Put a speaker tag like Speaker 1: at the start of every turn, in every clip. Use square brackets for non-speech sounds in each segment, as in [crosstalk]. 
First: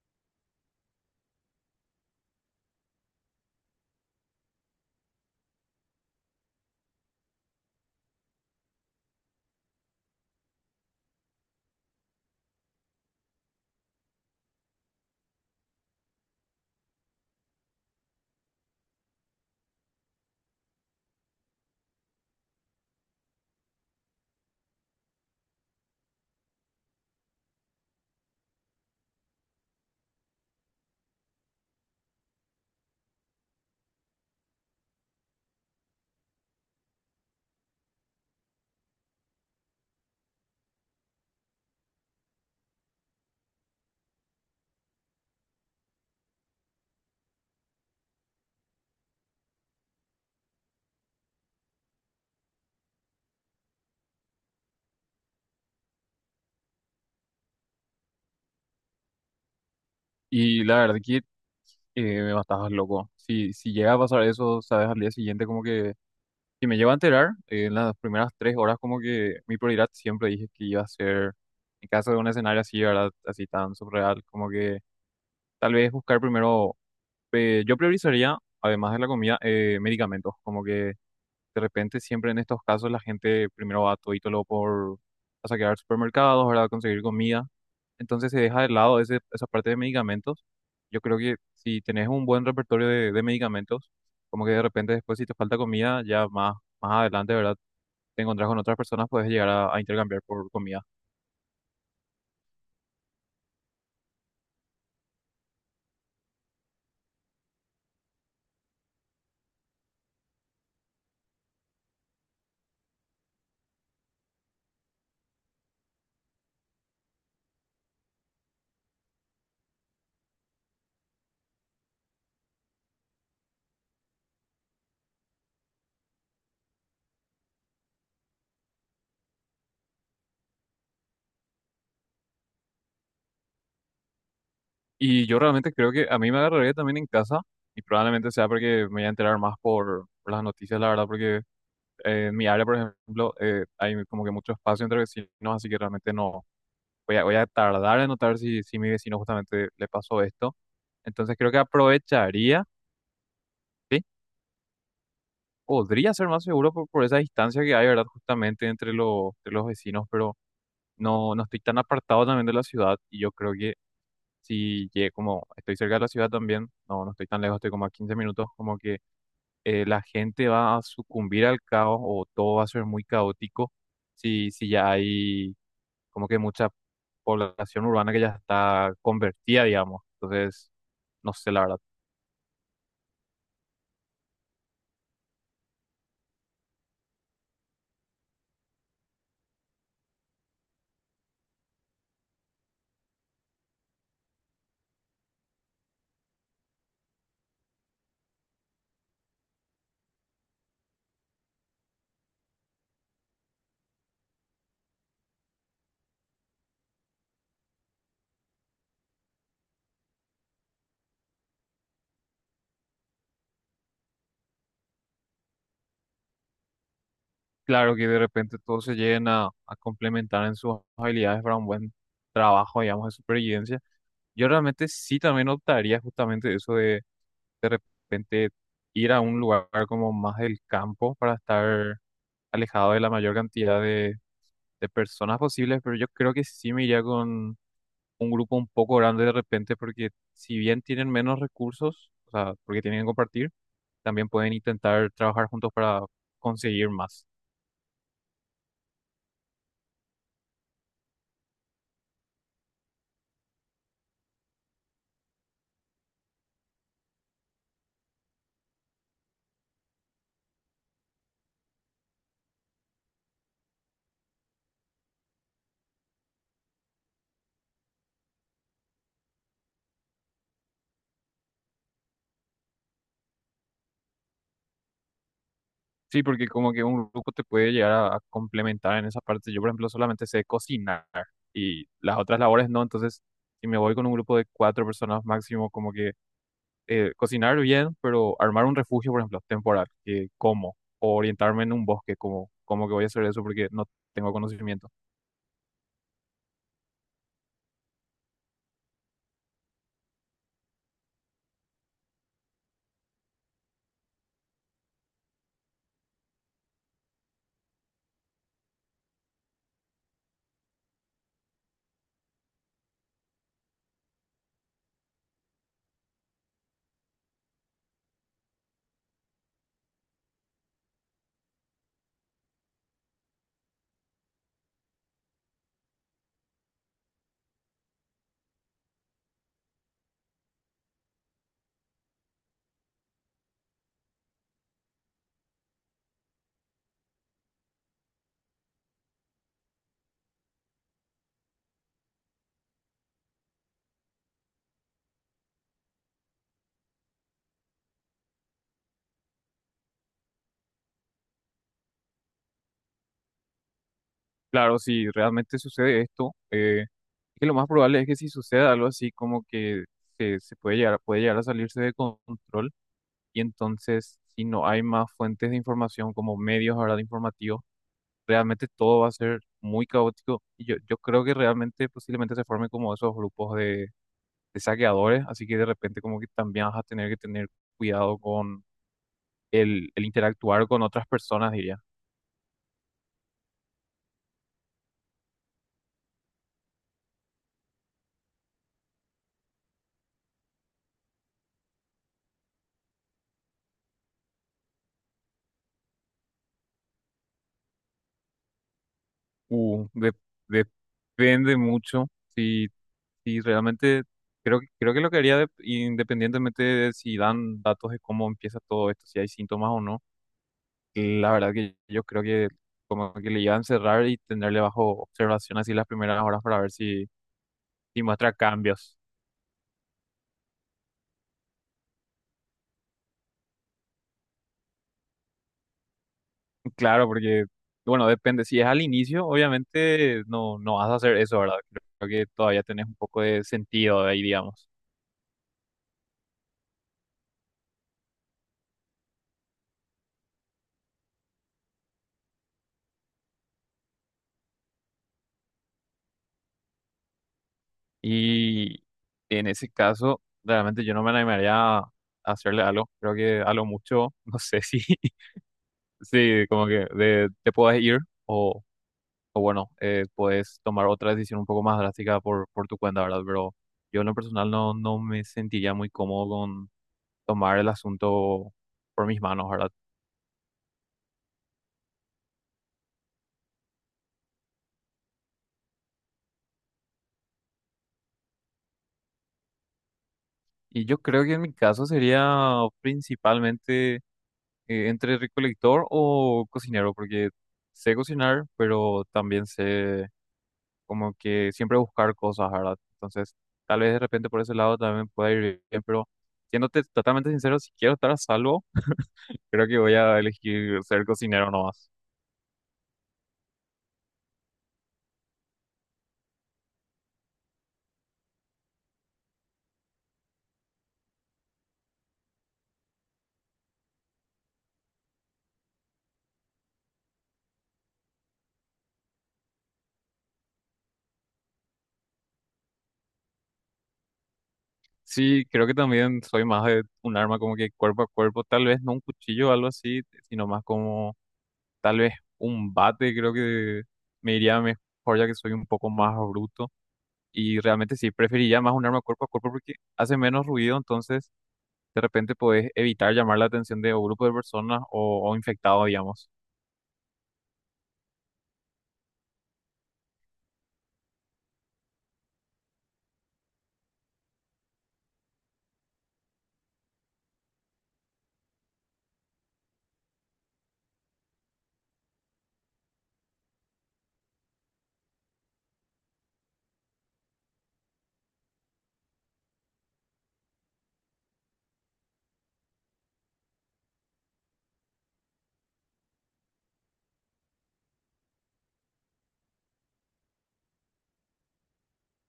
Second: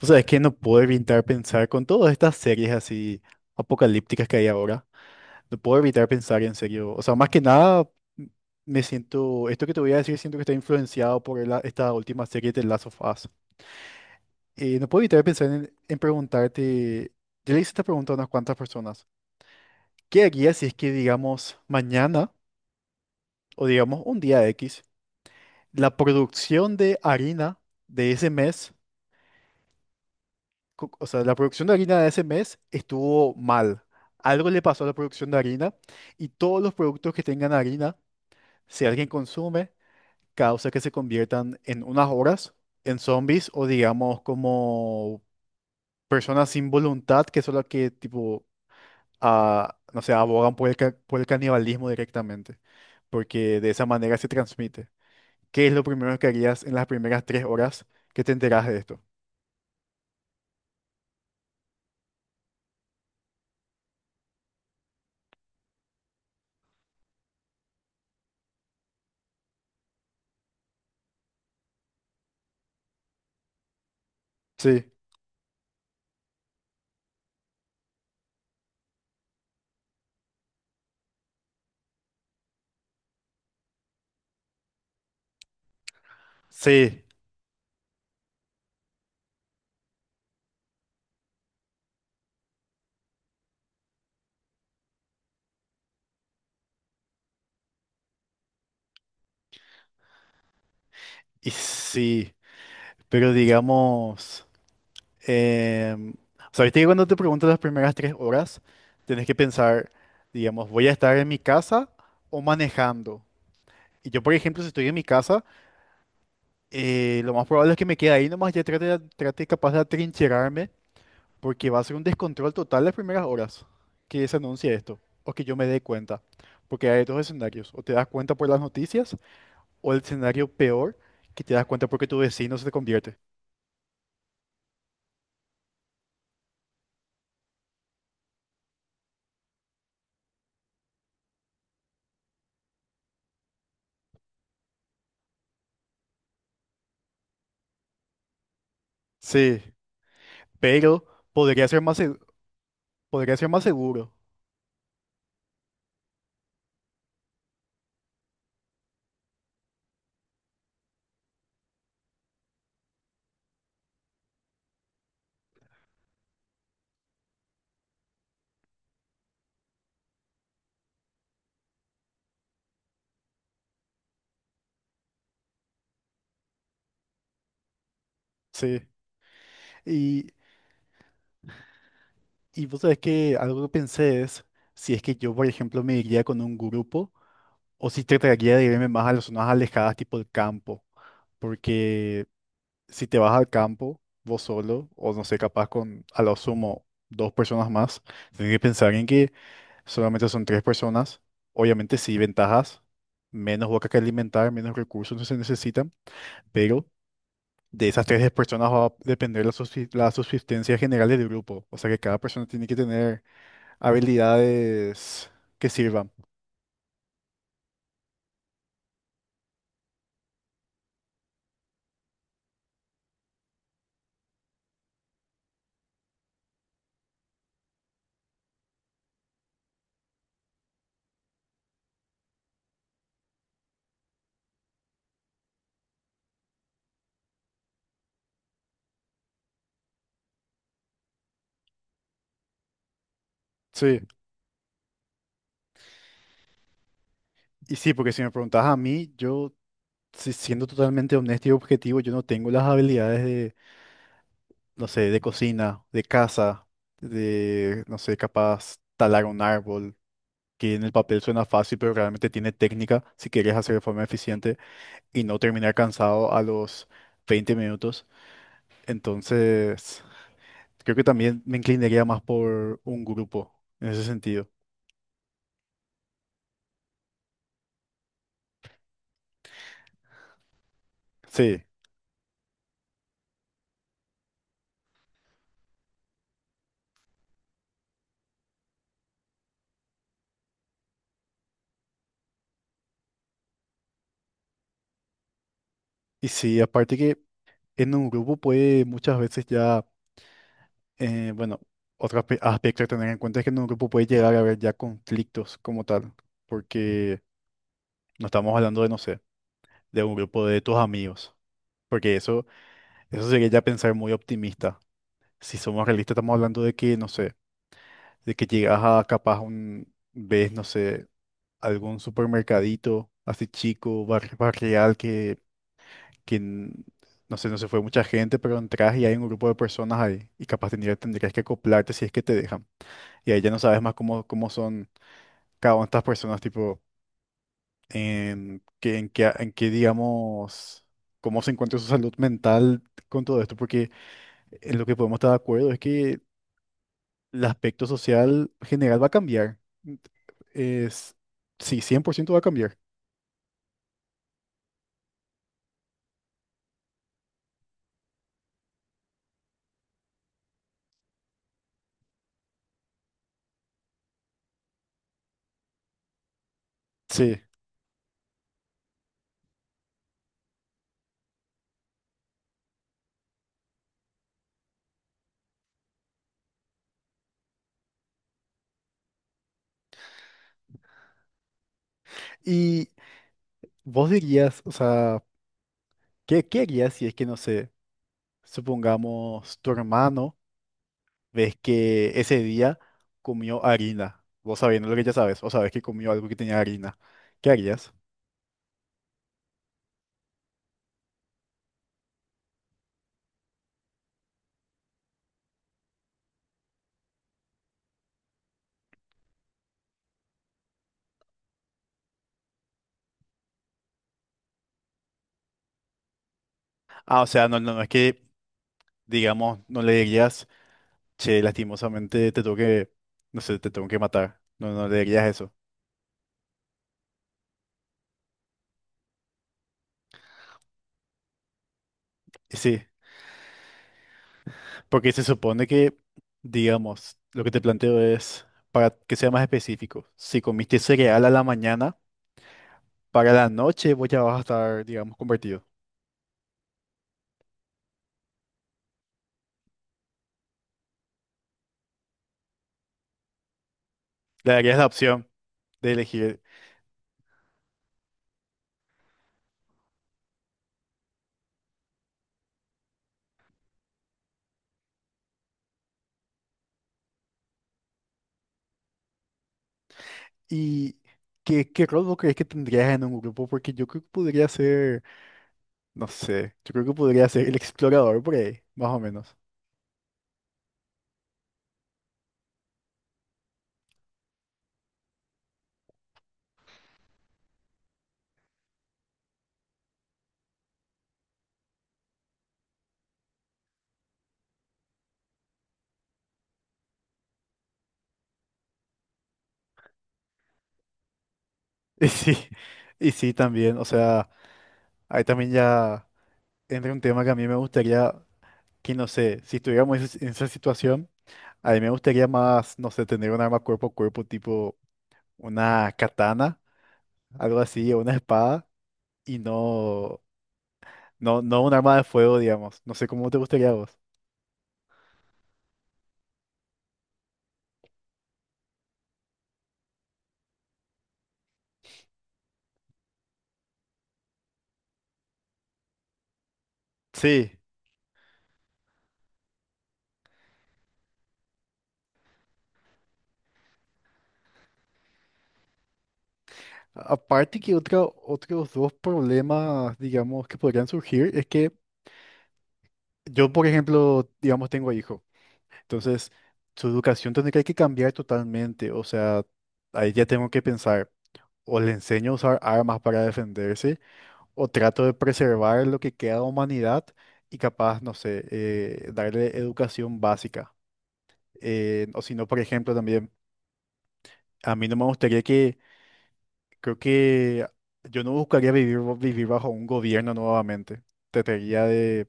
Speaker 1: O sea, es que no puedo evitar pensar con todas estas series así apocalípticas que hay ahora. No puedo evitar pensar en serio. O sea, más que nada, m- me siento, esto que te voy a decir, siento que está influenciado por esta última serie de Last of Us. No puedo evitar pensar en preguntarte, yo le hice esta pregunta a unas cuantas personas. ¿Qué harías si es que, digamos, mañana o digamos un día X, la producción de harina de ese mes o sea, la producción de harina de ese mes estuvo mal? Algo le pasó a la producción de harina y todos los productos que tengan harina, si alguien consume, causa que se conviertan en unas horas en zombies, o digamos como personas sin voluntad que son las que tipo, ah, no sé, abogan por por el canibalismo directamente, porque de esa manera se transmite. ¿Qué es lo primero que harías en las primeras 3 horas que te enteras de esto?
Speaker 2: Y la verdad que me matabas loco. Si llega a pasar eso, sabes, al día siguiente como que... Si me llego a enterar, en las primeras 3 horas como que mi prioridad siempre dije que iba a ser, en caso de un escenario así, ¿verdad? Así tan surreal, como que
Speaker 1: Sí,
Speaker 2: tal vez buscar primero... yo priorizaría, además de la comida, medicamentos. Como que de repente siempre en estos casos la gente primero va todito lo por... a saquear supermercados, ¿verdad? Conseguir
Speaker 1: sí
Speaker 2: comida, entonces se deja de lado esa parte de medicamentos. Yo creo que si tenés un buen repertorio de medicamentos, como que de repente después si te falta comida, ya más, más adelante, ¿verdad? Te encontrás con otras personas, puedes llegar a intercambiar por comida.
Speaker 1: y sí. Pero digamos, o sea, viste que cuando te pregunto las primeras 3 horas, tenés que pensar, digamos, ¿voy a estar en mi casa o manejando? Y yo, por ejemplo, si estoy en mi casa, lo más probable es que me quede ahí nomás, ya trate, trate capaz de atrincherarme, porque va a ser un descontrol total las primeras horas que se anuncie esto, o que yo me dé cuenta, porque hay dos escenarios, o te das cuenta por las noticias, o el escenario peor, que te das cuenta porque tu vecino se te convierte.
Speaker 2: Y yo realmente creo que a mí me agarraría también en casa y probablemente sea porque me voy a enterar más por las noticias, la verdad, porque en mi área, por ejemplo, hay como que mucho espacio entre vecinos, así que realmente no voy a tardar en notar si mi vecino
Speaker 1: Sí,
Speaker 2: justamente le pasó esto.
Speaker 1: pero
Speaker 2: Entonces creo que
Speaker 1: podría ser más,
Speaker 2: aprovecharía.
Speaker 1: podría ser más
Speaker 2: ¿Sí?
Speaker 1: seguro,
Speaker 2: Podría ser más seguro por esa distancia que hay, ¿verdad? Justamente entre los vecinos, pero no, no estoy tan apartado también de la ciudad y yo creo que si llegué como estoy cerca de la ciudad también, no, no estoy tan lejos, estoy como a 15 minutos, como que la gente va a sucumbir al caos o todo va a ser muy caótico si ya hay como que mucha población urbana que ya
Speaker 1: sí.
Speaker 2: está convertida, digamos.
Speaker 1: Y,
Speaker 2: Entonces, no sé, la verdad.
Speaker 1: y vos sabés que algo que pensé es si es que yo, por ejemplo, me iría con un grupo, o si trataría de irme más a las zonas alejadas, tipo el campo. Porque si te vas al campo, vos solo, o no sé, capaz con a lo sumo dos personas más, tenés que pensar en que solamente son 3 personas. Obviamente sí, ventajas, menos boca que alimentar, menos recursos no se necesitan, pero de esas 3 personas va a depender la, la subsistencia general del grupo. O sea que cada persona tiene que tener habilidades que sirvan.
Speaker 2: Claro que de repente todo se lleguen a complementar en sus habilidades para un buen trabajo, digamos, de supervivencia. Yo realmente sí también optaría justamente eso de repente ir a un lugar como más del campo para estar alejado de la mayor cantidad de personas posibles, pero yo creo que sí me iría con un grupo un poco grande de repente porque si bien tienen menos recursos, o sea, porque tienen que compartir,
Speaker 1: Sí,
Speaker 2: también pueden intentar trabajar juntos para conseguir más.
Speaker 1: y sí, porque si me preguntas a mí, yo, siendo totalmente honesto y objetivo, yo no tengo las habilidades de, no sé, de cocina, de casa, de, no sé, capaz talar un árbol, que en el papel suena fácil, pero realmente tiene técnica si quieres hacer de forma eficiente y no terminar cansado a los 20 minutos. Entonces, creo que también me inclinaría más por un grupo, en ese sentido.
Speaker 2: Sí, porque como que un grupo te puede llegar a complementar en esa parte. Yo, por ejemplo, solamente sé cocinar
Speaker 1: Sí,
Speaker 2: y las otras labores no. Entonces, si me voy con un grupo de 4 personas máximo, como que cocinar bien, pero armar un refugio, por ejemplo, temporal, que como, o orientarme en un bosque, como, como que voy a hacer eso porque no tengo conocimiento.
Speaker 1: y sí, aparte que en un grupo puede muchas veces ya, bueno, otro aspecto a tener en cuenta es que en un grupo puede llegar a haber ya conflictos como tal, porque no estamos hablando de, no sé, de un grupo de tus amigos, porque eso sería ya pensar muy optimista. Si somos realistas, estamos hablando de que, no sé, de que llegas a capaz un, ves, no sé, algún supermercadito así chico, barrial que que n- no sé, no se fue mucha gente, pero entras y hay un grupo de personas ahí y capaz tendrías que acoplarte si es que te dejan. Y ahí ya no sabes más cómo, cómo son cada una de estas personas, tipo, en qué, digamos, cómo se encuentra su salud mental con todo esto, porque en lo que podemos estar de acuerdo es que el aspecto social general va a cambiar. Es, sí, 100% va a cambiar.
Speaker 2: Claro, si realmente sucede esto, es que lo más probable es que si sucede algo así, como que se puede llegar a salirse de control. Y entonces, si no hay más fuentes de información como medios ahora de
Speaker 1: Sí.
Speaker 2: informativos, realmente todo va a ser muy caótico. Y yo creo que realmente posiblemente se formen como esos grupos de saqueadores, así que de repente como que también vas a tener que tener cuidado con el interactuar con otras personas, diría.
Speaker 1: Y vos dirías, o sea, ¿qué, qué harías si es que, no sé, supongamos tu hermano, ves que ese día comió harina? Vos sabiendo lo que ya sabes, o sabes que comió algo que tenía harina, ¿qué harías?
Speaker 2: Uh, de- de- depende mucho si, si realmente... Creo, creo que lo que haría independientemente de si dan datos de cómo empieza todo esto, si hay síntomas o no, la verdad que yo creo que como que le iba a encerrar y tenerle bajo observación así las primeras horas para ver si,
Speaker 1: Ah, o sea, no, no, no es
Speaker 2: si
Speaker 1: que,
Speaker 2: muestra cambios.
Speaker 1: digamos, no le dirías, che, lastimosamente te tengo que, no sé, te tengo que matar. No, no le dirías eso.
Speaker 2: [laughs] Claro, porque, bueno, depende. Si es al inicio, obviamente no, no vas a hacer eso, ¿verdad? Creo que todavía
Speaker 1: Sí,
Speaker 2: tenés un poco de sentido ahí, digamos.
Speaker 1: porque se supone que, digamos, lo que te planteo es, para que sea más específico, si comiste cereal a la mañana, para la noche vos ya vas a estar, digamos, convertido.
Speaker 2: Y en ese caso, realmente yo no me animaría a hacerle algo. Creo que a lo mucho, [laughs] no
Speaker 1: Le
Speaker 2: sé
Speaker 1: darías
Speaker 2: si,
Speaker 1: la
Speaker 2: [laughs]
Speaker 1: opción de elegir.
Speaker 2: si como que de, te puedes ir o bueno, puedes tomar otra decisión un poco más drástica por tu cuenta, ¿verdad? Pero yo en lo personal no, no me sentiría muy cómodo con tomar el asunto por mis manos, ¿verdad?
Speaker 1: ¿Y qué, qué rol vos crees que tendrías en un grupo? Porque yo creo que podría ser, no sé, yo creo que podría ser el explorador por ahí, más o menos.
Speaker 2: Y yo creo que en mi caso sería principalmente entre recolector o cocinero, porque sé cocinar, pero también sé como que siempre buscar cosas, ¿verdad? Entonces, tal vez de repente por ese lado también pueda ir bien, pero siéndote totalmente sincero, si quiero estar a salvo, creo que voy a elegir ser cocinero nomás.
Speaker 1: [laughs] Y sí, y sí también, o sea, ahí también ya entra un tema que a mí me gustaría, que no sé, si estuviéramos en esa situación, a mí me gustaría más, no sé, tener un arma cuerpo a cuerpo tipo una katana, algo así, o una espada, y no, no, no un arma de fuego, digamos. No sé cómo te gustaría a vos.
Speaker 2: Sí, creo que también soy más de un arma como que cuerpo a cuerpo, tal vez no un cuchillo o algo así, sino más como tal vez un bate, creo que me iría mejor ya que soy un poco más bruto.
Speaker 1: Sí.
Speaker 2: Y realmente sí, preferiría más un arma cuerpo a cuerpo porque hace menos ruido, entonces de repente podés evitar llamar la atención de un grupo de personas o infectados, digamos.
Speaker 1: Aparte que otro, otros dos problemas, digamos, que podrían surgir es que yo, por ejemplo, digamos, tengo hijo. Entonces, su educación tendría que cambiar totalmente. O sea, ahí ya tengo que pensar, o le enseño a usar armas para defenderse, o trato de preservar lo que queda de humanidad y capaz, no sé, darle educación básica. O si no, por ejemplo, también, a mí no me gustaría, creo que yo no buscaría vivir, vivir bajo un gobierno nuevamente. Trataría de,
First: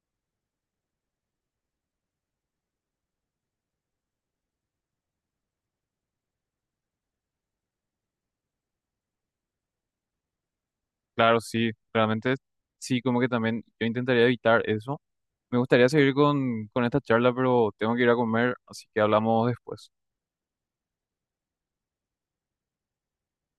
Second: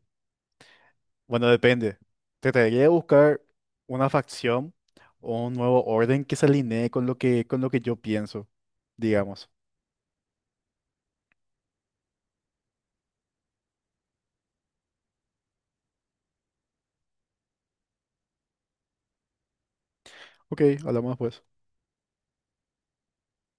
Speaker 1: bueno, depende. Trataría de buscar una facción o un nuevo orden que se alinee con lo que yo pienso, digamos.
Speaker 2: Claro, sí, realmente sí, como que también yo intentaría evitar eso. Me gustaría seguir con esta charla, pero tengo que ir a comer, así que hablamos después.
Speaker 1: Ok, hablamos después.